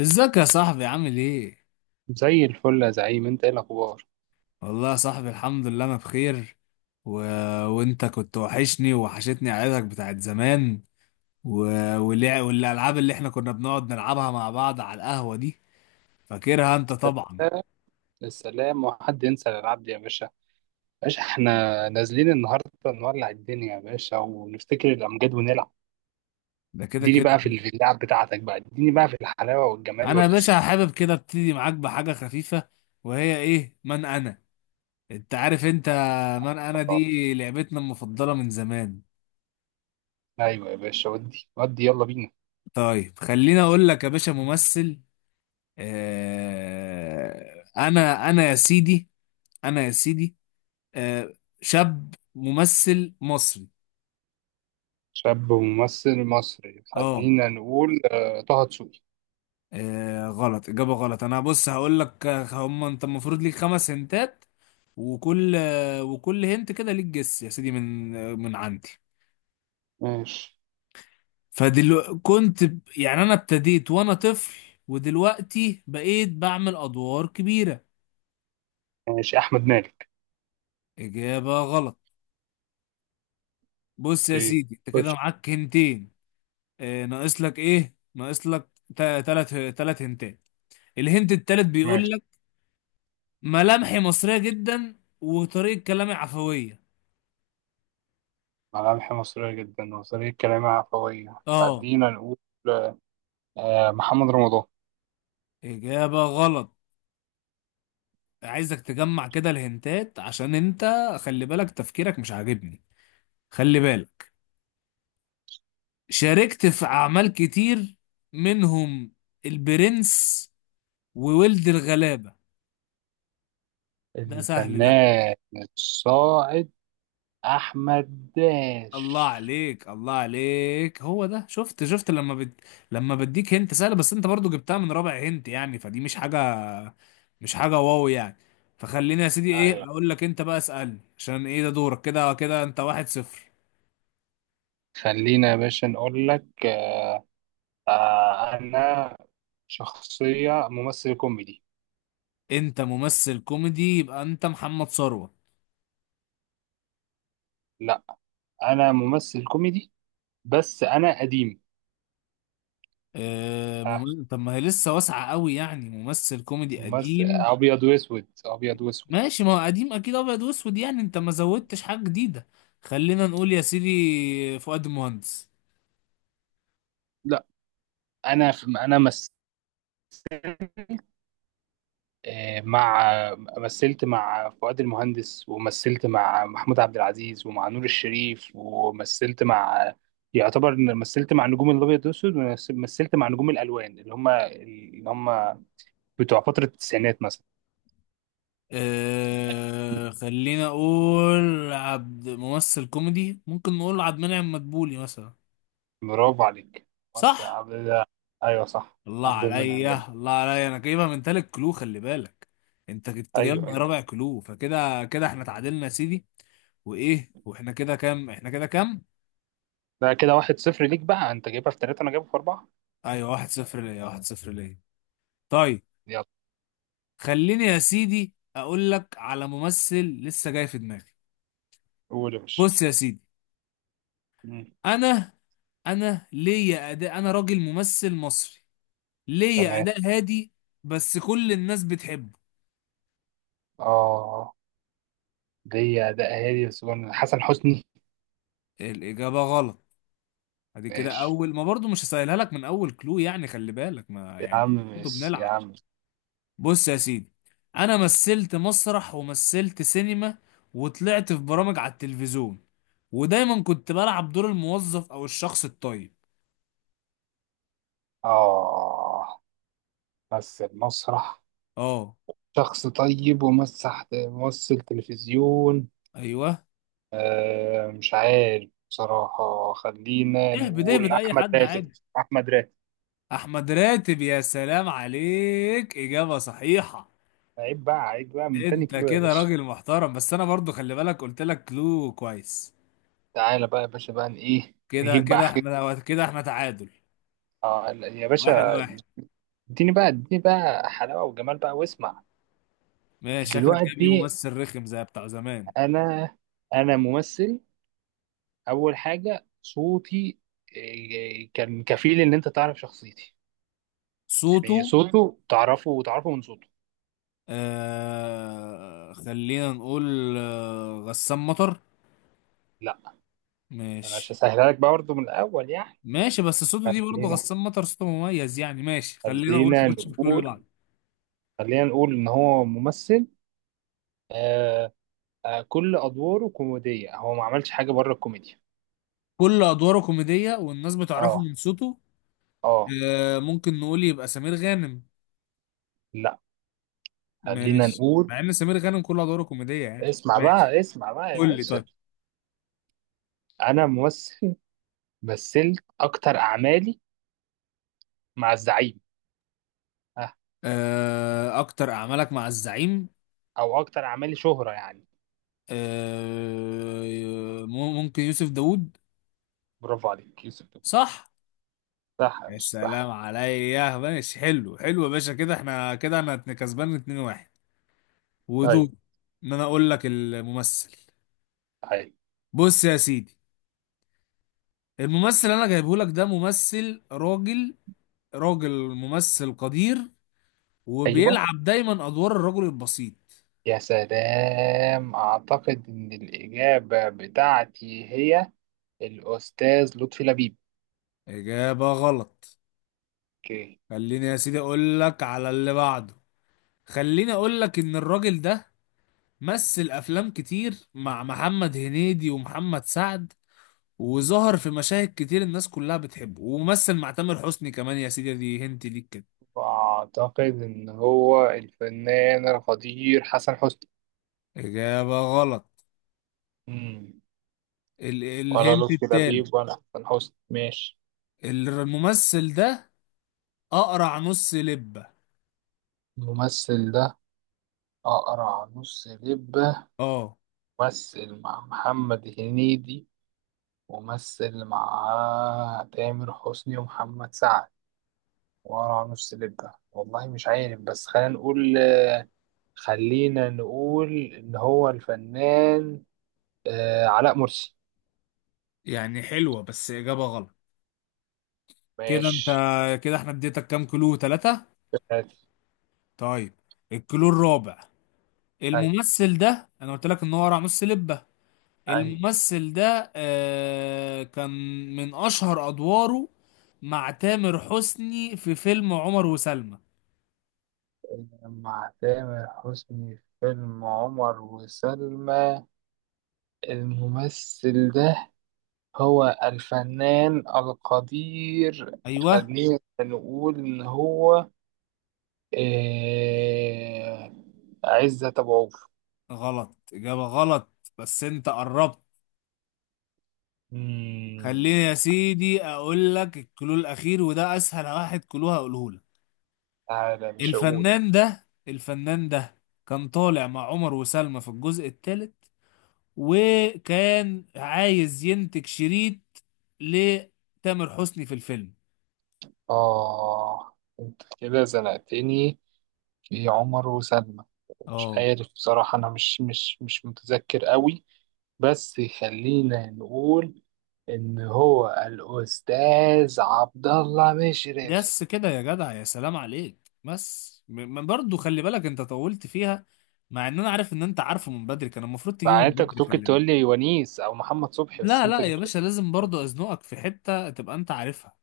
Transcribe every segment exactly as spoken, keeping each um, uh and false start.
ازيك يا صاحبي، عامل ايه؟ زي الفل يا زعيم، انت ايه الاخبار؟ والله يا صاحبي، الحمد لله انا بخير. و... وانت كنت وحشني ووحشتني عيلتك بتاعت زمان. و... واللع... والالعاب اللي احنا كنا بنقعد نلعبها مع بعض على القهوة دي، فاكرها انت طبعا. السلام. السلام وحد ينسى العبد يا باشا؟ باشا احنا نازلين النهارده نولع الدنيا يا باشا ونفتكر الامجاد ونلعب. ده كده اديني كده. بقى في في اللعب بتاعتك بقى، اديني بقى في الحلاوه والجمال انا يا والاسئله. باشا حابب كده ابتدي معاك بحاجة خفيفة، وهي ايه؟ من انا. انت عارف انت، من انا دي لعبتنا المفضلة من زمان. ايوه يا باشا، ودي ودي يلا بينا. طيب، خليني اقول لك يا باشا، ممثل. آه، انا انا يا سيدي، انا يا سيدي آه شاب ممثل مصري. شاب وممثل مصري، اه خلينا نقول آه، طه دسوقي. آه، غلط، اجابه غلط. انا، بص هقول لك، آه، هم انت المفروض ليك خمس هنتات، وكل آه، وكل هنت كده ليك جس يا سيدي من آه، من عندي. ماشي. فدلو كنت ب- يعني انا ابتديت وانا طفل، ودلوقتي بقيت بعمل ادوار كبيره. ماشي، احمد مالك. اجابه غلط. بص يا اوكي، سيدي، انت كده خش. معاك هنتين. آه، ناقص لك ايه؟ ناقص لك تا- تلات تلات هنتات. الهنت التالت ماشي. بيقول: ملامحي مصرية جدا وطريقة كلامي عفوية. ملامح مصريه جدا وطريقه كلامها عفويه، اه خلينا نقول آه، محمد رمضان. إجابة غلط. عايزك تجمع كده الهنتات، عشان انت، خلي بالك، تفكيرك مش عاجبني. خلي بالك، شاركت في أعمال كتير، منهم البرنس وولد الغلابة. ده سهل ده. الفنان الصاعد أحمد الله داش. عليك الله عليك، هو ده. شفت شفت لما بد... لما بديك هنت سهله، بس انت برضو جبتها من رابع هنت، يعني فدي مش حاجه، مش حاجه واو يعني. فخليني يا سيدي، ايه أيوة. اقول لك، انت بقى اسالني، عشان ايه ده دورك. كده كده انت واحد صفر. خلينا يا باشا نقول لك آه. آه أنا شخصية ممثل كوميدي. انت ممثل كوميدي، يبقى انت محمد ثروت. لا، أنا ممثل كوميدي بس أنا قديم. اه، آه، مم... طب ما هي لسه واسعه قوي يعني، ممثل كوميدي ممثل قديم. أبيض وأسود، أبيض وأسود. ماشي، ما هو قديم اكيد ابيض واسود يعني، انت ما زودتش حاجه جديده. خلينا نقول يا سيدي فؤاد المهندس. لا، أنا في أنا مثلت آه، مع، مثلت مع فؤاد المهندس ومثلت مع محمود عبد العزيز ومع نور الشريف ومثلت مع، يعتبر إن مثلت مع نجوم الابيض والاسود ومثلت مع نجوم الالوان اللي هم اللي هم بتوع فتره التسعينات مثلا. أه، خلينا اقول عبد، ممثل كوميدي، ممكن نقول عبد المنعم مدبولي مثلا. برافو عليك، بس صح. عبد الله. ايوه صح، الله عبد المنعم لبيب. عليا الله عليا، انا جايبها من تالت كلو، خلي بالك. انت كنت جايبها ايوه من أيوة. رابع كلو، فكده كده احنا تعادلنا يا سيدي. وايه؟ واحنا كده كام؟ احنا كده كام؟ ده كده واحد صفر ليك بقى، انت جايبها في ثلاثه انا جايبها في اربعه. ايوه، واحد صفر ليا، واحد صفر ليا. طيب، يلا. خليني يا سيدي اقول لك على ممثل لسه جاي في دماغي. قول يا باشا. بص يا سيدي، مم. انا انا ليا اداء، انا راجل ممثل مصري، ليه تمام. اداء هادي، بس كل الناس بتحبه. اه، دي ده اهالي بس. حسن حسني. الاجابه غلط. ادي كده، ماشي اول ما برضو مش هسهلها لك من اول كلو يعني، خلي بالك، ما يا يعني عم، برضو ماشي يا بنلعب. عم. بص يا سيدي، انا مثلت مسرح ومثلت سينما، وطلعت في برامج على التلفزيون، ودايما كنت بلعب دور الموظف او الشخص الطيب. آه، مثل مسرح، اه، شخص طيب ومسح ممثل تلفزيون. ايوه، آه مش عارف بصراحة، خلينا اهبد نقول اهبد، اي أحمد حد راتب. عادي. أحمد راتب. احمد راتب، يا سلام عليك، اجابه صحيحه. عيب بقى، عيب بقى من تاني انت كيلو يا كده باشا. راجل محترم، بس انا برضو خلي بالك، قلت لك كلو كويس. تعالى بقى يا باشا بقى ن- إيه، كده نجيب بقى كده حاجة. احنا، كده احنا تعادل آه لا، يا واحد باشا، واحد اديني بقى، اديني بقى حلاوة وجمال بقى واسمع. ماشي، شكلك جايب لي دلوقتي ممثل رخم زي بتاع زمان. أنا أنا ممثل. اول حاجه صوتي إيه، كان كفيل ان انت تعرف شخصيتي. صوته. يعني صوته تعرفه، وتعرفه من صوته. آه خلينا نقول آه غسان مطر. لا، انا مش ماشي. هسهلها لك بقى برضه من الاول يعني. ماشي، بس صوته دي برضه خلينا غسان مطر صوته مميز يعني، ماشي، خلينا نقول في خلينا كل كل اللي نقول بعده. خلينا نقول ان هو ممثل، آه. آه، كل ادواره كوميديه، هو ما عملش حاجه بره الكوميديا. كل ادواره كوميدية والناس بتعرفه اه، من صوته. اه. آه ممكن نقول يبقى سمير غانم. لا. خلينا ماشي، نقول، مع ان سمير غانم كل ادواره كوميديه يعني. اسمع ماشي، بقى، اسمع بقى يا قول لي باشا. طيب. انا ممثل، مثلت اكتر اعمالي مع الزعيم. آه. آه اكتر اعمالك مع الزعيم. او اكتر اعمالي شهرة يعني. آه مم- ممكن يوسف داوود. برافو عليك يوسف. صح. صح يا مش صح. سلام عليا، ماشي، حلو حلو يا باشا، كده احنا كده انا اتن- كسبان اتنين واحد، ودور طيب. ان انا اقول لك الممثل. طيب. بص يا سيدي، الممثل اللي انا جايبه لك ده ممثل راجل، راجل ممثل قدير، ايوه. وبيلعب دايما ادوار الرجل البسيط. يا سلام، اعتقد ان الاجابه بتاعتي هي الاستاذ لطفي لبيب. اجابة غلط. اوكي. خليني يا سيدي اقول لك على اللي بعده. خليني اقول لك ان الراجل ده مثل افلام كتير مع محمد هنيدي ومحمد سعد، وظهر في مشاهد كتير الناس كلها بتحبه، ومثل مع تامر حسني كمان يا سيدي، دي هنت ليك كده. واعتقد ان هو الفنان القدير حسن حسني. اجابة غلط. امم ال ولا الهنت لطفي التالت: لبيب ولا حسن حسني. ماشي. الممثل ده اقرع نص لبة. الممثل ده اقرع نص لبه، اه. ممثل مع محمد هنيدي ومثل مع تامر حسني ومحمد سعد. ورا نص لبة والله مش عارف، بس خلينا نقول، خلينا نقول إن هو الفنان آه علاء مرسي. يعني حلوة، بس اجابة غلط. كده انت، ماشي. كده احنا اديتك كام كلو؟ ثلاثة. طيب، الكلو الرابع. أي. الممثل ده، انا قلت لك ان هو راموس سلبة. أي، الممثل ده آه كان من اشهر ادواره مع تامر حسني في فيلم عمر وسلمى. مع تامر حسني في فيلم عمر وسلمى. الممثل ده هو الفنان القدير، ايوه. خلينا نقول إن هو آه عزت أبو عوف. غلط، اجابة غلط، بس انت قربت. خليني يا مم، سيدي اقول لك الكلو الاخير، وده اسهل واحد كلو هقوله لك. تعالى مش هقول. الفنان ده، الفنان ده كان طالع مع عمر وسلمى في الجزء الثالث، وكان عايز ينتج شريط لتامر حسني في الفيلم. آه أنت كده زنقتني في عمر وسلمى. مش اه، عارف بصراحة، أنا مش مش مش متذكر قوي، بس خلينا نقول إن هو الأستاذ عبد الله مشرف. يس كده يا جدع، يا سلام عليك، بس م- برضه خلي بالك، انت طولت فيها، مع ان انا عارف ان انت عارفه من بدري، كان المفروض مع تجيبه إن من أنت بدري، كنت ممكن خلي تقول بالك. لي ونيس أو محمد صبحي، بس لا أنت لا يا جبت باشا، لازم برضه ازنقك في حتة تبقى انت عارفها.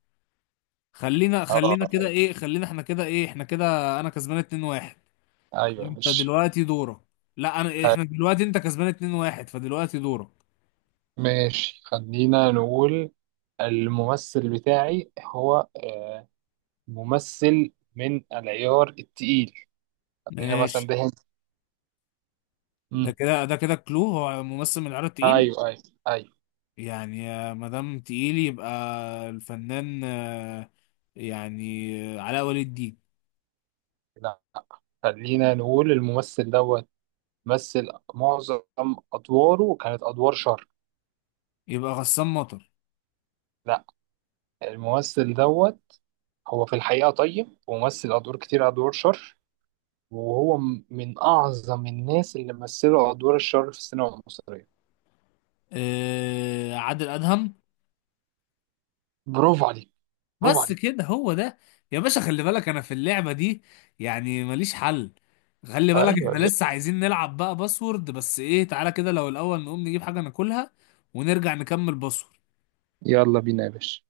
خلينا خلينا كده آه. ايه، خلينا احنا كده ايه احنا كده انا كسبان اتنين واحد. أيوه انت مش. دلوقتي دورك. لا، انا طيب، احنا دلوقتي، انت كسبان اتنين واحد، فدلوقتي دورك. ماشي، خلينا نقول الممثل بتاعي هو آه، ممثل من العيار التقيل. خلينا مثلا ماشي. ده هند. ده امم كده ده كده كلو، هو ممثل من العيار التقيل. ايوه ايوه ايوه. يعني ما دام تقيل، يبقى الفنان، آه، يعني آه، علاء ولي الدين. لا، خلينا نقول الممثل دوت مثل معظم ادواره كانت ادوار شر. يبقى غسان مطر. لا، الممثل دوت هو في الحقيقه طيب، ومثل ادوار كتير ادوار شر، وهو م- من اعظم الناس اللي مثلوا ادوار الشر في السينما المصريه. آه، عادل أدهم. برافو عليك، برافو بس عليك. كده هو ده. يا باشا، خلي بالك انا في اللعبة دي يعني ماليش حل. خلي بالك، ايوه يا احنا باشا. لسه عايزين نلعب بقى باسورد، بس ايه، تعالى كده لو الاول نقوم نجيب حاجة ناكلها ونرجع نكمل باسورد. يلا بينا يا باشا.